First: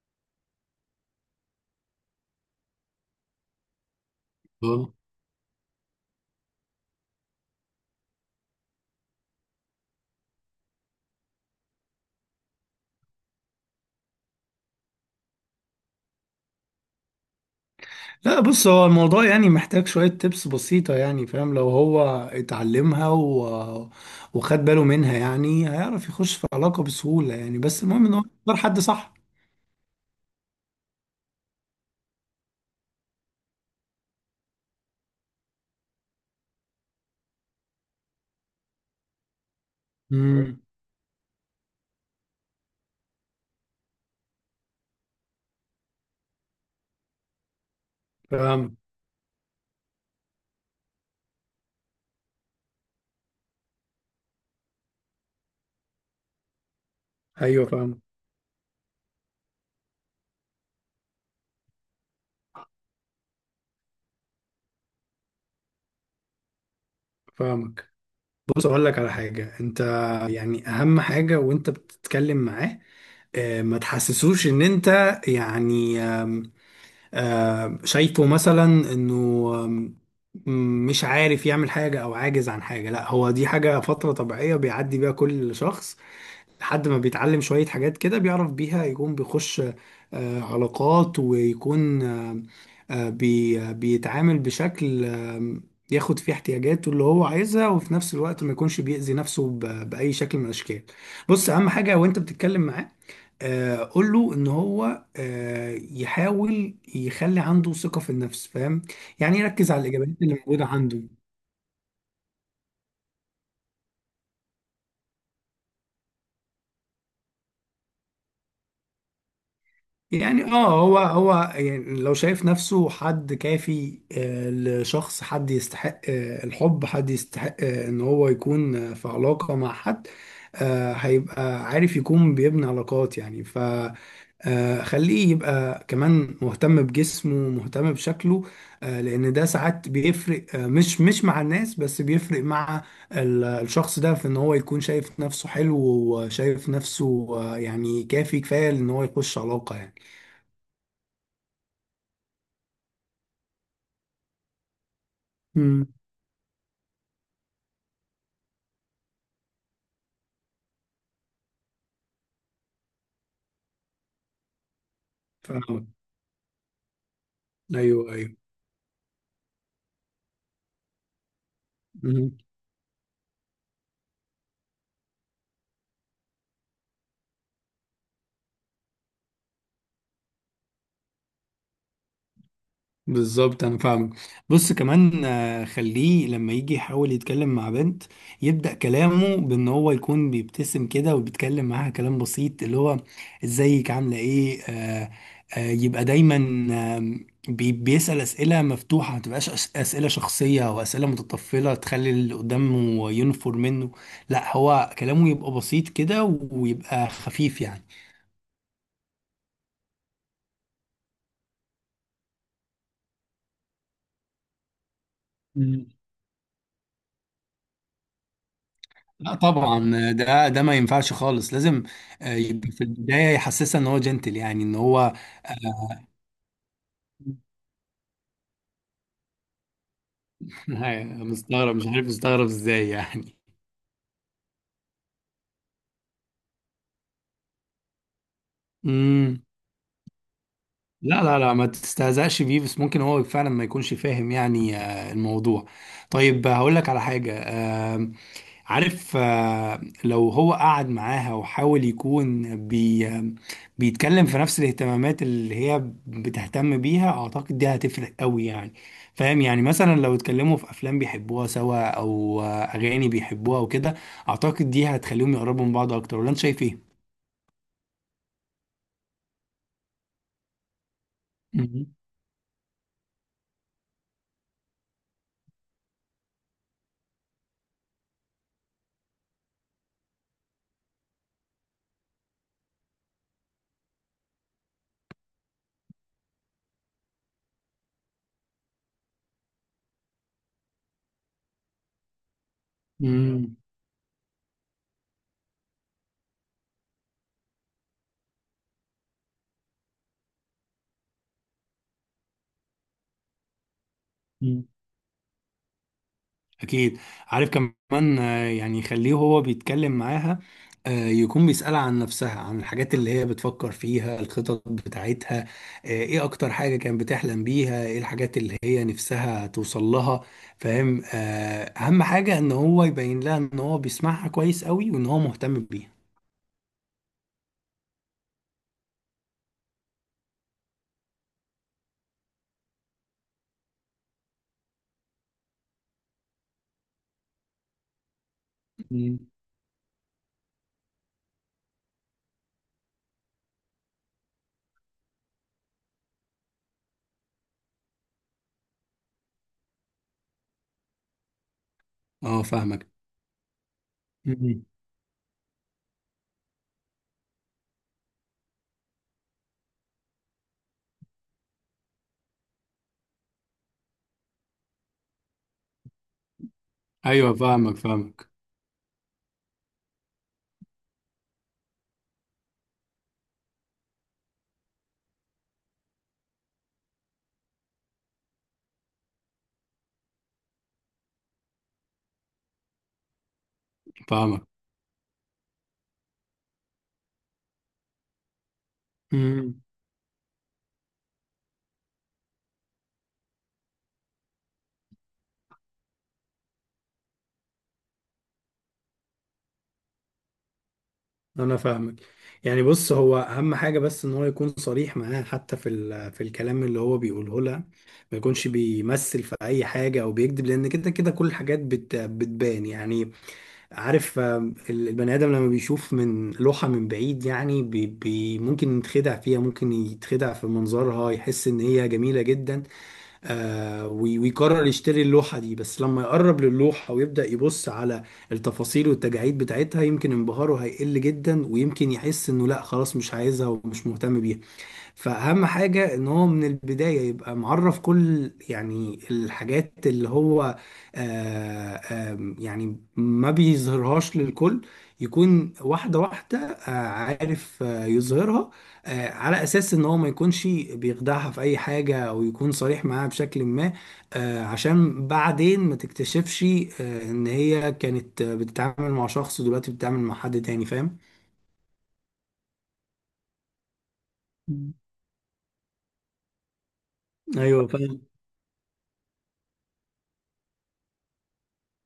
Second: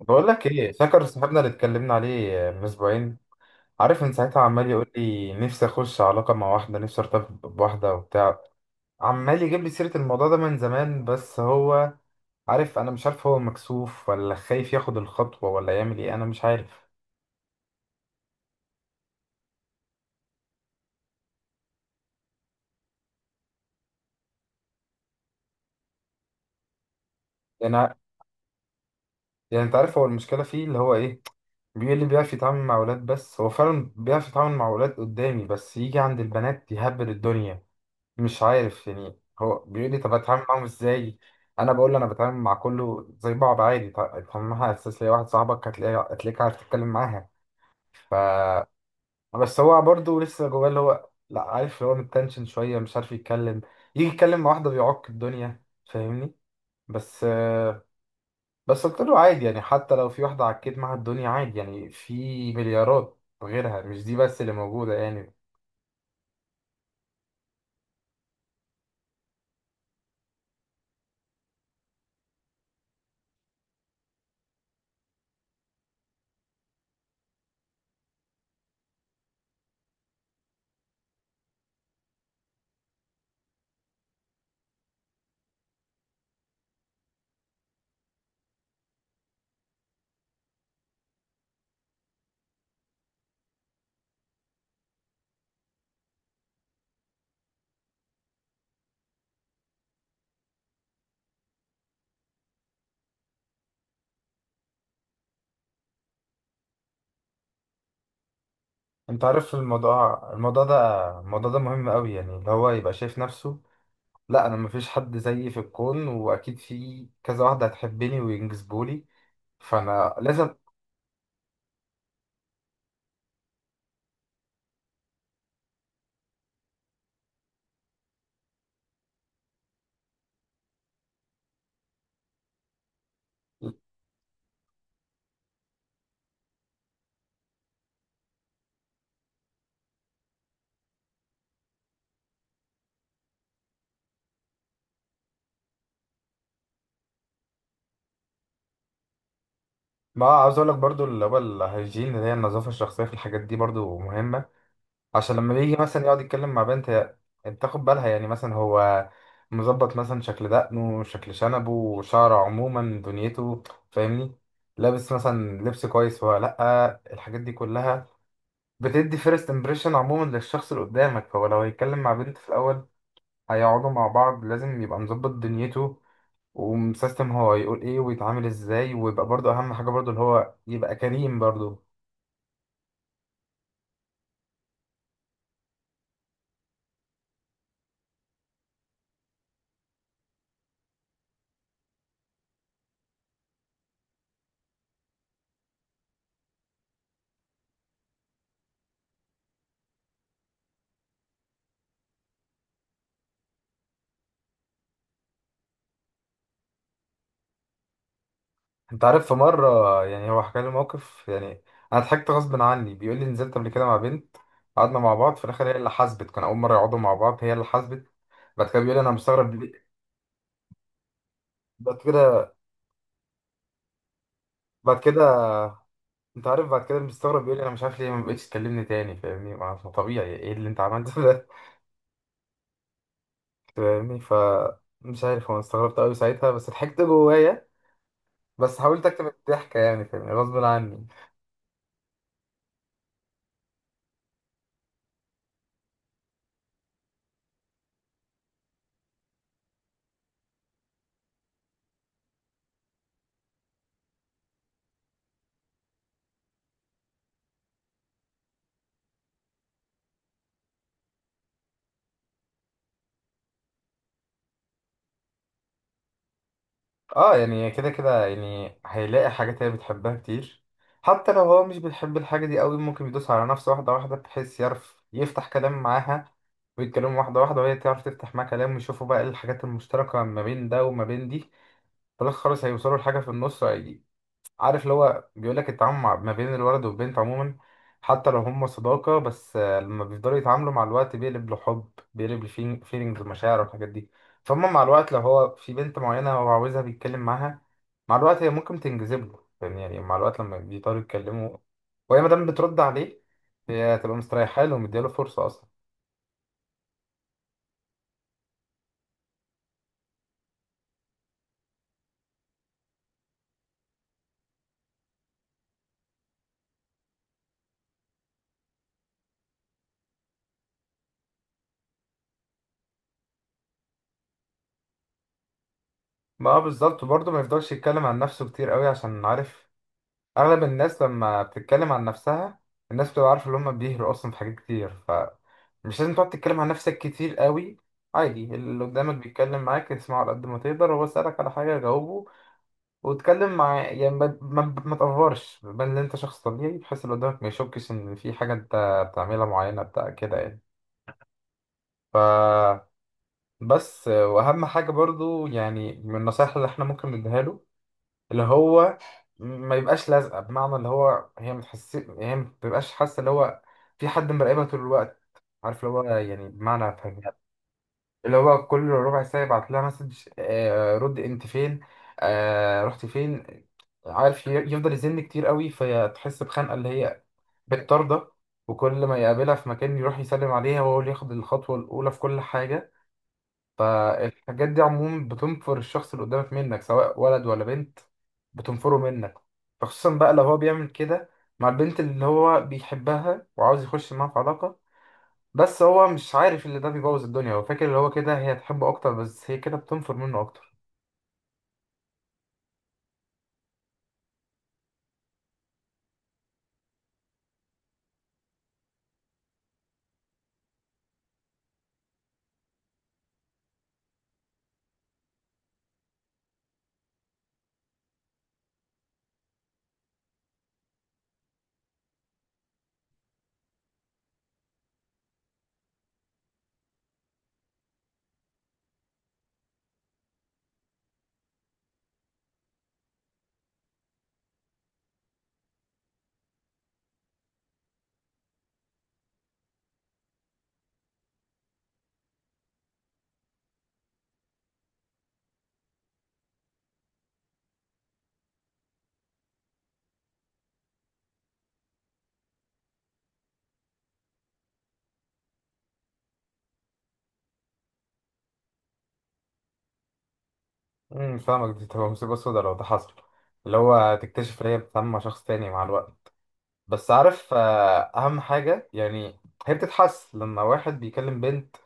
بقول لك ايه، فاكر صاحبنا اللي اتكلمنا عليه من اسبوعين؟ عارف، من ساعتها عمال يقول اه. لي نفسي اخش علاقه مع واحده، نفسي ارتبط بواحده وبتاع. عمال يجيب لي سيره الموضوع ده من زمان، بس هو عارف، انا مش عارف هو مكسوف ولا خايف ياخد الخطوه ولا يعمل ايه، انا مش عارف. لا، بص، هو الموضوع يعني محتاج شوية تبس بسيطة يعني. فاهم؟ لو هو اتعلمها و... وخد باله منها يعني هيعرف يخش في علاقة بسهولة يعني، بس يعني المهم ان هو يختار حد صح. يعني انت عارف هو المشكله فيه اللي هو ايه، بيقول لي بيعرف يتعامل مع اولاد، بس هو فعلا بيعرف يتعامل مع اولاد قدامي، بس يجي عند البنات يهبل الدنيا. مش عارف، يعني هو بيقول لي طب اتعامل امم معاهم ازاي. انا بقول له انا بتعامل مع كله زي بعض عادي. طب ما اساس ليا واحد صاحبك هتلاقيه، هتلاقيك عارف تتكلم معاها. ف فاهم. بس هو برضه لسه جواه اللي هو، لا عارف اللي هو متنشن شويه، مش عارف يتكلم. يجي يتكلم مع واحده بيعك الدنيا، فاهمني؟ بس ايوه، فاهم. بس قلت له عادي يعني، حتى لو في واحده عكيت معاها الدنيا عادي يعني، في مليارات غيرها، مش دي بس اللي موجوده يعني. فاهمك. بص، اقول لك على حاجة. انت يعني اهم حاجة وانت بتتكلم معاه، ما تحسسوش ان انت يعني شايفه مثلا انه آم، مش عارف يعمل حاجة او عاجز عن حاجة. لا، هو دي حاجة فترة طبيعية بيعدي بيها كل شخص لحد ما بيتعلم شوية حاجات كده بيعرف بيها يكون بيخش علاقات، ويكون آه، آه، بي آه، بيتعامل بشكل ياخد فيه احتياجاته اللي هو عايزها، وفي نفس الوقت ما يكونش بيأذي نفسه بأي شكل من الأشكال. بص، أهم حاجة وأنت بتتكلم معاه، قول له ان هو يحاول يخلي عنده ثقة في النفس. فاهم؟ انت يعني عارف، يركز على الاجابات الموضوع اللي الموضوع موجودة عنده. ده الموضوع ده مهم قوي يعني، اللي هو يبقى شايف نفسه، لا انا مفيش حد زيي في الكون، واكيد في كذا واحده هتحبني وينجذبولي، فانا يعني لازم. اه، هو هو يعني لو شايف نفسه حد كافي لشخص، حد يستحق الحب، حد يستحق ان هو يكون في علاقة مع حد، هيبقى عارف يكون بيبني علاقات يعني. ف خليه يبقى كمان مهتم بجسمه، مهتم بشكله، لان ده ساعات بيفرق، آه، مش مش مع الناس بس، بيفرق مع الشخص ده في ان هو يكون شايف نفسه حلو وشايف نفسه يعني كافي، كفاية ان هو يخش علاقة يعني. ما عاوز اقول لك برضو، اللي هو الهيجين اللي هي النظافه الشخصيه، في الحاجات دي برضو مهمه. عشان لما بيجي امم مثلا يقعد يتكلم مع بنت، هي انت تاخد بالها، يعني مثلا هو مظبط مثلا شكل دقنه، شكل شنبه، شعره، عموما دنيته، فاهمني؟ لابس مثلا فاهمك. لبس كويس ولا لا، الحاجات دي ايوه، كلها ايوه. بتدي فيرست امبريشن عموما للشخص اللي قدامك. فهو لو هيتكلم مع بنت امم في الاول هيقعدوا مع بعض، لازم يبقى مظبط دنيته ومسيستم هو هيقول ايه ويتعامل ازاي. ويبقى برضه اهم حاجه برضه اللي هو يبقى كريم برضه. بالظبط، انا فاهمك. بص، كمان خليه لما يجي يحاول يتكلم مع بنت، يبدأ كلامه بان هو يكون بيبتسم كده وبيتكلم معاها كلام بسيط اللي هو ازيك، عامله ايه. يبقى دايما آه بيسأل اسئله مفتوحه، ما تبقاش اسئله شخصيه او اسئله متطفله تخلي اللي قدامه ينفر منه. لا، هو كلامه يبقى بسيط كده، ويبقى خفيف. انت عارف، في مره يعني هو حكى لي موقف يعني انا ضحكت غصب عني. بيقول لي نزلت قبل كده مع بنت، قعدنا مع بعض، في الاخر هي اللي يعني حاسبت. كان اول مره يقعدوا مع بعض، هي اللي حاسبت. بعد كده بيقول لي انا لا، مستغرب ليه-. طبعا، ده ما ينفعش خالص. لازم بعد كده يبقى في البدايه يحسسها ان هو جنتل، يعني ان بعد هو كده انت عارف، بعد كده مستغرب، بيقول لي انا مش عارف ليه ما بقتش تكلمني تاني. فاهمني؟ ما هو طبيعي، ايه اللي انت عملته ده؟ مستغرب، مش عارف مستغرب ازاي يعني. فاهمني؟ مش عارف هو، أنا استغربت قوي ساعتها بس ضحكت جوايا. بس حاولت اكتب امم الضحكة يعني، فاهمني، غصب عني. لا لا لا، ما تستهزأش بيه، بس ممكن هو فعلا ما يكونش فاهم يعني الموضوع. طيب هقول لك على حاجة. عارف لو هو قعد معاها وحاول يكون بيتكلم في نفس الاهتمامات اللي هي بتهتم بيها، اعتقد دي هتفرق قوي يعني. فاهم؟ يعني مثلا لو اتكلموا في افلام بيحبوها سوا او اغاني بيحبوها وكده، اعتقد دي هتخليهم يقربوا من بعض اكتر. ولا انت شايف ايه؟ اه يعني كده كده يعني هيلاقي حاجات هي بتحبها كتير. حتى لو هو مش بيحب الحاجة دي قوي، ممكن يدوس على نفسه واحدة واحدة بحيث يعرف يفتح كلام معاها، ويتكلموا واحدة واحدة وهي تعرف تفتح معاه كلام، ويشوفوا بقى ايه الحاجات المشتركة ما بين ده وما بين دي. فبس خلاص هيوصلوا لحاجة في النص. عارف اللي هو بيقول لك، التعامل مع- ما بين الولد والبنت عموما، حتى لو هم صداقة بس، آه، لما بيفضلوا يتعاملوا مع الوقت بيقلب لحب، بيقلب لفيلينجز مم. ومشاعر والحاجات دي. فهم مع الوقت، لو هو في بنت معينة هو عاوزها بيتكلم معاها، مع الوقت هي ممكن تنجذب له يعني، يعني مع الوقت لما بيضطروا يتكلموا وهي مادام بترد عليه، هي هتبقى مستريحة مم. له ومدياله فرصة أصلا. أكيد. عارف كمان يعني يخليه هو بيتكلم معاها، يكون بيسألها عن نفسها، عن الحاجات اللي هي بتفكر فيها، الخطط بتاعتها، إيه أكتر حاجة كانت بتحلم بيها، إيه الحاجات اللي هي نفسها توصل لها. فاهم؟ أهم حاجة إن هو يبين لها إن هو بيسمعها كويس قوي وإن هو مهتم بيها. ما هو بالظبط. وبرضه ما يفضلش يتكلم عن نفسه كتير قوي، عشان عارف اغلب الناس لما بتتكلم عن نفسها، الناس بتبقى عارفه ان هم بيهروا اصلا في حاجات كتير. فمش لازم تقعد تتكلم عن نفسك كتير قوي. عادي اللي قدامك مم. بيتكلم معاك، اسمعه على قد ما تقدر، هو سألك على حاجه جاوبه، واتكلم مع يعني، ما تقفرش بان إن انت شخص طبيعي، بحيث اللي قدامك ما يشكش ان في حاجه انت بتعملها معينه بتاع كده يعني. أه، ف فاهمك. بس، مم. واهم حاجه برضو يعني من النصائح اللي احنا ممكن نديها له، اللي هو ما يبقاش لازقه. بمعنى اللي هو هي ما تحس، هي ما بتبقاش حاسه اللي هو في حد مراقبها طول الوقت. عارف اللي هو يعني، بمعنى أيوه، فاهمها. فاهمك، فاهمك، اللي هو كل ربع ساعه يبعت لها مسج، آه رد انت فين، آه رحت فين. عارف، يفضل يزن كتير قوي، فتحس بخنقه اللي هي بتطارده. وكل ما يقابلها في مكان يروح يسلم عليها، وهو اللي ياخد الخطوه الاولى في كل حاجه. فاهمك. فالحاجات دي عموما بتنفر الشخص اللي قدامك منك، سواء ولد ولا بنت، بتنفره منك. مم. فخصوصا بقى لو هو بيعمل كده مع البنت اللي هو بيحبها وعاوز يخش معاها في علاقة. بس هو مش عارف اللي ده بيبوظ الدنيا، هو فاكر اللي هو كده هي تحبه أكتر، بس هي كده بتنفر منه أكتر. انا فاهمك. يعني بص، هو اهم حاجه بس ان هو يكون صريح معاها حتى في في الكلام اللي هو بيقوله لها. ما يكونش بيمثل في اي حاجه او بيكذب، لان كده كده كل الحاجات بتبان يعني. عارف البني ادم لما بيشوف من لوحه من بعيد يعني بي بي ممكن يتخدع فيها، ممكن يتخدع في منظرها، يحس ان هي جميله جدا. آه، ويقرر يشتري اللوحة دي. بس لما يقرب للوحة ويبدأ يبص على التفاصيل والتجاعيد بتاعتها، يمكن انبهاره هيقل جدا، ويمكن يحس انه لا خلاص، مش عايزها ومش مهتم بيها. فأهم حاجة إن هو من البداية يبقى معرف كل يعني الحاجات اللي هو آه، آم، يعني ما بيظهرهاش للكل. يكون واحدة واحدة عارف يظهرها على أساس إن هو ما يكونش بيخدعها في أي حاجة، أو يكون صريح معاها بشكل ما، عشان بعدين ما تكتشفش إن هي كانت بتتعامل مع شخص ودلوقتي بتتعامل مع حد تاني. فاهم؟ امم، فاهمك، دي تبقى مصيبة سودا لو ده حصل، اللي هو تكتشف إن مم. هي بتتعامل مع شخص تاني مع الوقت. بس عارف، ايوه، آه، فاهم. اهم حاجه يعني، هي بتتحس لما واحد بيكلم بنت،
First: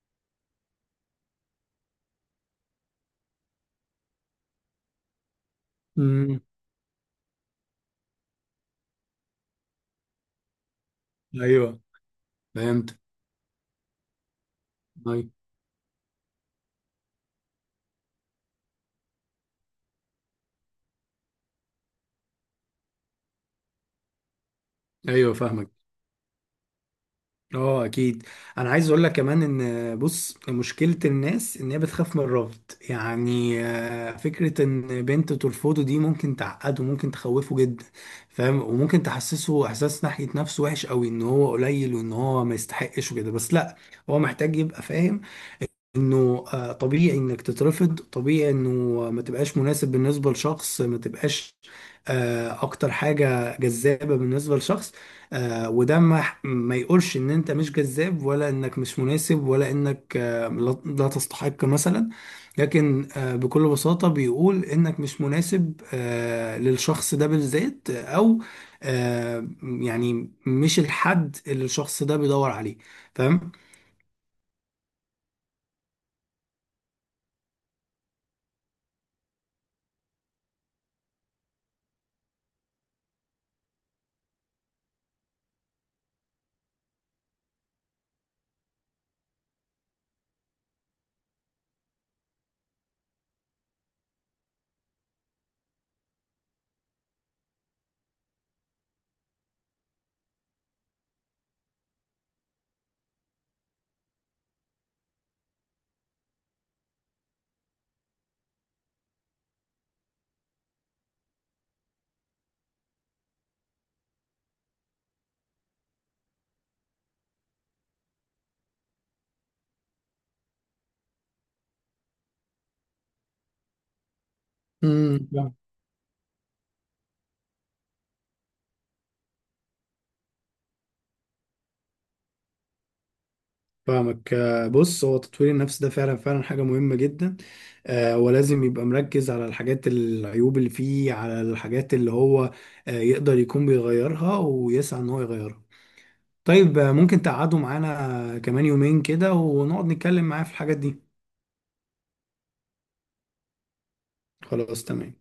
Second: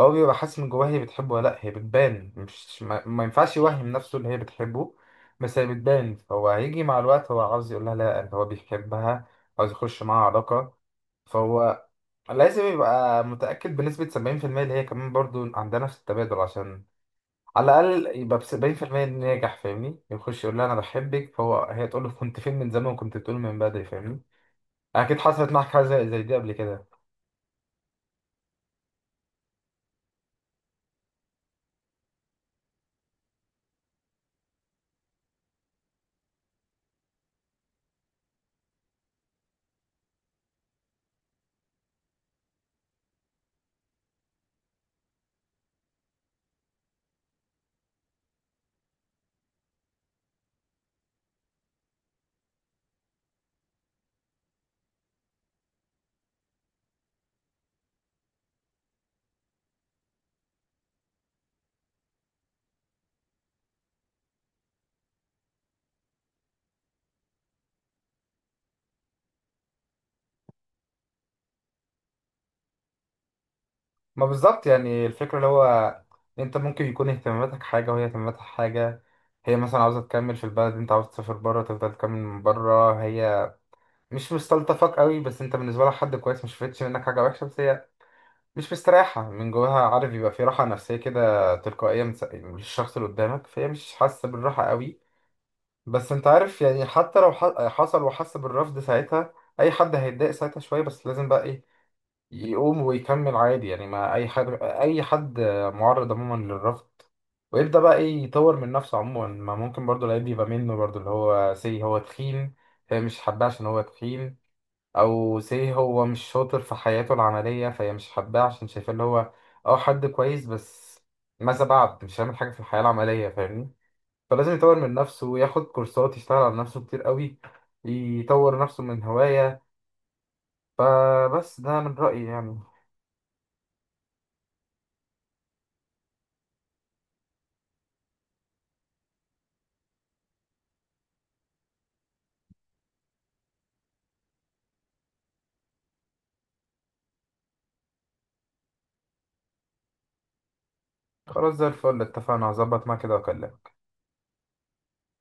هو بيبقى حاسس من جواه هي بتحبه ولا لا. هي بتبان، مش ما ينفعش يوهم نفسه ان هي بتحبه، بس هي بتبان. امم هو هيجي مع الوقت هو عاوز يقول لها، لا إن هو بيحبها، عاوز يخش معاها علاقه، ايوه، فهو لازم فهمت. يبقى متاكد بنسبه 70% اللي هي كمان أيوة. برضو عندها نفس التبادل، عشان على الاقل يبقى ب 70% ناجح. فاهمني؟ يخش يقول لها انا بحبك، فهو هي تقول له كنت فين من زمان، وكنت بتقول من بدري، فاهمني؟ اكيد ايوه، حصلت معاك فاهمك. حاجه زي دي قبل كده. اه، اكيد. انا عايز اقول لك كمان ان بص، مشكله الناس ان هي بتخاف من الرفض يعني. فكره ان بنت ترفضه دي ممكن تعقده، ممكن تخوفه جدا. فاهم؟ وممكن تحسسه احساس ناحيه نفسه وحش قوي، ان هو قليل وان هو ما يستحقش وكده. بس لا، هو محتاج يبقى فاهم انه طبيعي انك تترفض، طبيعي انه ما تبقاش مناسب بالنسبه لشخص، ما تبقاش اكتر حاجه جذابه بالنسبه لشخص، وده ما يقولش ان انت مش جذاب، ولا انك مش مناسب، ولا انك آه، لا لا تستحق مثلا. لكن بكل بساطه بيقول انك مش مناسب للشخص ده بالذات، او يعني مش الحد اللي الشخص ده بيدور عليه. فاهم؟ ما بالظبط يعني، الفكره اللي هو انت ممكن يكون اهتماماتك حاجه وهي اهتماماتها حاجه. هي مثلا عاوزه تكمل في البلد، انت عاوز تسافر بره تفضل تكمل من بره. هي مش مستلطفك قوي، بس انت بالنسبه لها حد كويس، مش شفتش منك حاجه وحشه، بس هي مش مستريحه من جواها. عارف، يبقى في راحه نفسيه كده تلقائيه من من الشخص اللي قدامك، فهي مش حاسه بالراحه قوي. بس انت عارف يعني، حتى لو حصل وحس بالرفض ساعتها، اي حد هيتضايق ساعتها شويه، بس لازم بقى ايه، يقوم ويكمل عادي يعني. ما اي حد، اي حد معرض عموما للرفض، ويبدأ بقى ايه يطور من نفسه عموما. ما ممكن برضو العيب يبقى منه برضو، اللي هو سي هو تخين فهي مش حباه عشان هو تخين، او سي هو مش شاطر في حياته العملية فهي مش حباه عشان شايفاه اللي هو، اه حد كويس بس ماذا بعد، مش هيعمل حاجة في الحياة العملية. فاهمني؟ فلازم يطور من نفسه امم وياخد كورسات، يشتغل على نفسه كتير قوي، يطور نفسه من هواية. فبس ده من رأيي يعني. فاهمك. بص، هو تطوير النفس ده فعلا فعلا حاجة مهمة جدا. ولازم يبقى مركز على الحاجات العيوب اللي فيه، على الحاجات اللي هو يقدر يكون بيغيرها ويسعى ان هو يغيرها. طيب ممكن تقعدوا معانا كمان يومين كده ونقعد نتكلم معاه في الحاجات دي. خلاص زي الفل، اتفقنا، هظبط معاك كده واكلمك. خلاص، تمام.